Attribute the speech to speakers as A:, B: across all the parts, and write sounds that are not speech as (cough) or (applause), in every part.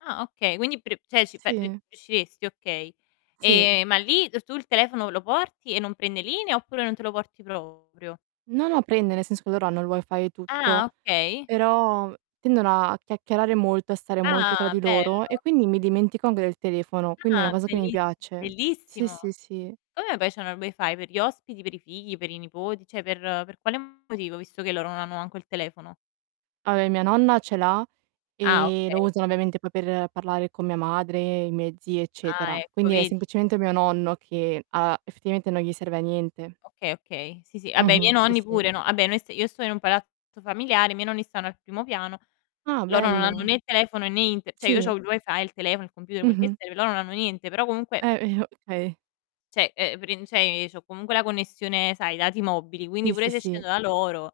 A: Ah okay, quindi pre cioè ci fa r
B: Sì.
A: riusciresti, okay.
B: Sì.
A: Ehm, ma lì tu il telefono, lo porti e non prende linea, oppure non te lo porti proprio?
B: No, no, prende nel senso che loro hanno il Wi-Fi e tutto,
A: Ah, okay.
B: però tendono a chiacchierare molto, a stare molto tra
A: Ah,
B: di loro, e
A: bello.
B: quindi mi dimentico anche del telefono, quindi è una
A: Ah,
B: cosa che mi
A: bellis
B: piace. Sì,
A: bellissimo.
B: sì, sì.
A: Come mai c'hanno il Wi-Fi? Per gli ospiti, per i figli, per i nipoti? Cioè per per quale motivo, visto che loro non hanno manco il telefono?
B: Vabbè mia nonna ce l'ha,
A: Ah,
B: ehm, lo
A: okay.
B: usa ovviamente poi per parlare con mia madre, i miei zii
A: Ah,
B: eccetera.
A: ecco
B: Quindi è
A: vedi.
B: semplicemente mio nonno che ha effettivamente non gli serve a niente.
A: Okay, okay. Sì, sì, vabbè i
B: Mh-mh.
A: miei
B: Sì,
A: nonni
B: sì.
A: pure, no, Vabbè noi st io sto in un palazzo familiare, i miei nonni stanno al primo piano,
B: Ah,
A: loro non hanno
B: bello.
A: né il telefono né Inter cioè io c'ho
B: Sì.
A: il Wi-Fi, il telefono, il computer, quel che
B: Mh-mh.
A: serve, loro non hanno niente, però comunque
B: Eh, (unintelligible) Okay.
A: cioè, ehm, prin cioè, ehm, c'ho comunque la connessione, sai, i dati mobili, quindi
B: Sì, sì,
A: pure se
B: sì.
A: scendo da loro,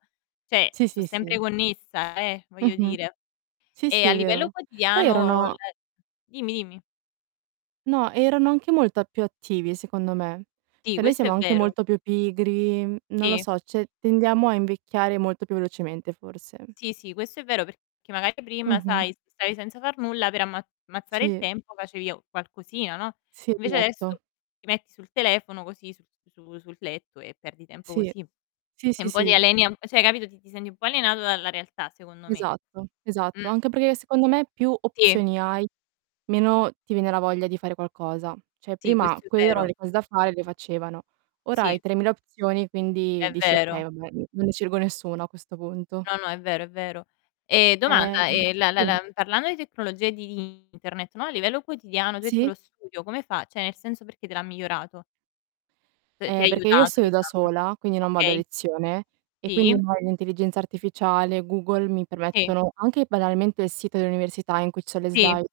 A: cioè,
B: Sì,
A: so
B: sì,
A: sempre
B: sì.
A: connessa, eh, voglio
B: Mh-mh.
A: dire
B: Sì,
A: Ehm,
B: sì,
A: a
B: è
A: livello
B: vero. Poi
A: quotidiano
B: erano
A: le dimmi, dimmi.
B: no, erano anche molta più attivi secondo me.
A: Sì,
B: Cioè noi
A: questo
B: siamo
A: è
B: anche
A: vero.
B: molto più pigri, mhmm, non lo
A: Sì.
B: so, cioè tendiamo a invecchiare molto più velocemente forse.
A: Sì, sì, questo è vero, perché magari prima,
B: Mh-mh.
A: sai, stavi senza far nulla per ammaz ammazzare il
B: Sì.
A: tempo facevi a qualcosina, no,
B: Sì,
A: invece adesso
B: esatto.
A: ti metti sul telefono, così su su sul letto e perdi tempo
B: Sì.
A: così.
B: Sì,
A: E
B: sì,
A: un po' ti
B: sì.
A: aliena cioè hai capito, ti ti senti un po' alienato dalla realtà, secondo me.
B: Esatto, esatto.
A: Mh.
B: Anche perché secondo me più
A: Sì.
B: opzioni hai, meno ti viene la voglia di fare qualcosa. Cioè
A: Sì,
B: prima
A: questo è
B: quelle erano
A: vero.
B: le cose da fare e le facevano. Ora hai
A: Sì.
B: 3.000 opzioni quindi
A: È
B: dici: "Okay,
A: vero.
B: vabbè non ne scelgo nessuna a questo punto".
A: No, no, è vero, è vero. Ehm, domanda:
B: Ehm,
A: ehm, la la
B: sì.
A: la parlando di tecnologie di Internet, no, a livello quotidiano tu hai detto
B: Sì.
A: lo studio come fa cioè nel senso perché te l'ha migliorato? T ti ha
B: Eh, perché io
A: aiutato,
B: studio da
A: diciamo,
B: sola, quindi non vado a
A: okay.
B: lezione e quindi
A: Sì.
B: ormai l'intelligenza artificiale, Google mi
A: Sì.
B: permettono, anche banalmente il sito dell'università, in cui c'è le
A: Sì.
B: slide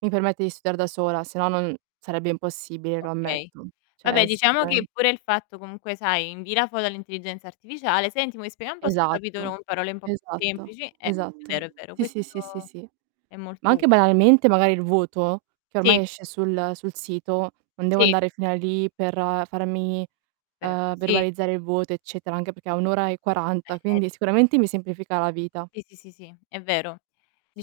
B: mi permette di studiare da sola, se no non sarebbe impossibile, lo
A: Okay
B: ammetto.
A: Vabbè,
B: Cioè sì,
A: diciamo
B: dai.
A: che pure il fatto comunque, sai, invii la foto all'intelligenza artificiale, "Senti mi spieghi un po' sto capitolo
B: Esatto,
A: con parole un po' più
B: esatto,
A: semplici." Eh, è vero,
B: esatto.
A: è vero,
B: Sì,
A: questo
B: sì, sì, sì, sì.
A: è
B: Ma
A: molto utile.
B: anche banalmente magari il voto, che
A: Sì.
B: ormai esce sul sul sito, non devo
A: Sì.
B: andare fino a lì per farmi,
A: Però
B: uhm,
A: sì.
B: verbalizzare il voto eccetera, anche perché è 1 ora e
A: Eh
B: 40, quindi
A: (unintelligible)
B: sicuramente mi semplifica la vita.
A: Sì. Sì, sì, sì, sì, è vero.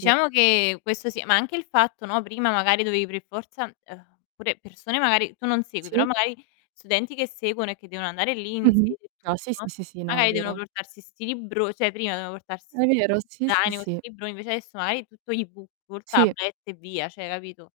B: Sì.
A: che questo sì, ma anche il fatto, no, prima magari dovevi per forza uhm, pure persone magari tu non segui, però
B: Sì.
A: magari studenti che seguono e che devono andare lì in
B: Mh-mh.
A: sede e
B: No, sì,
A: tutto,
B: sì, sì, sì, no è
A: magari devono
B: vero.
A: portarsi 'sti libro cioè prima dovevano portars
B: È vero, sì, sì,
A: zaino, con
B: sì.
A: 'sti libroni, invece adesso magari è tutto e-book,
B: Sì.
A: (unintelligible) tablet e via, cioè hai capito?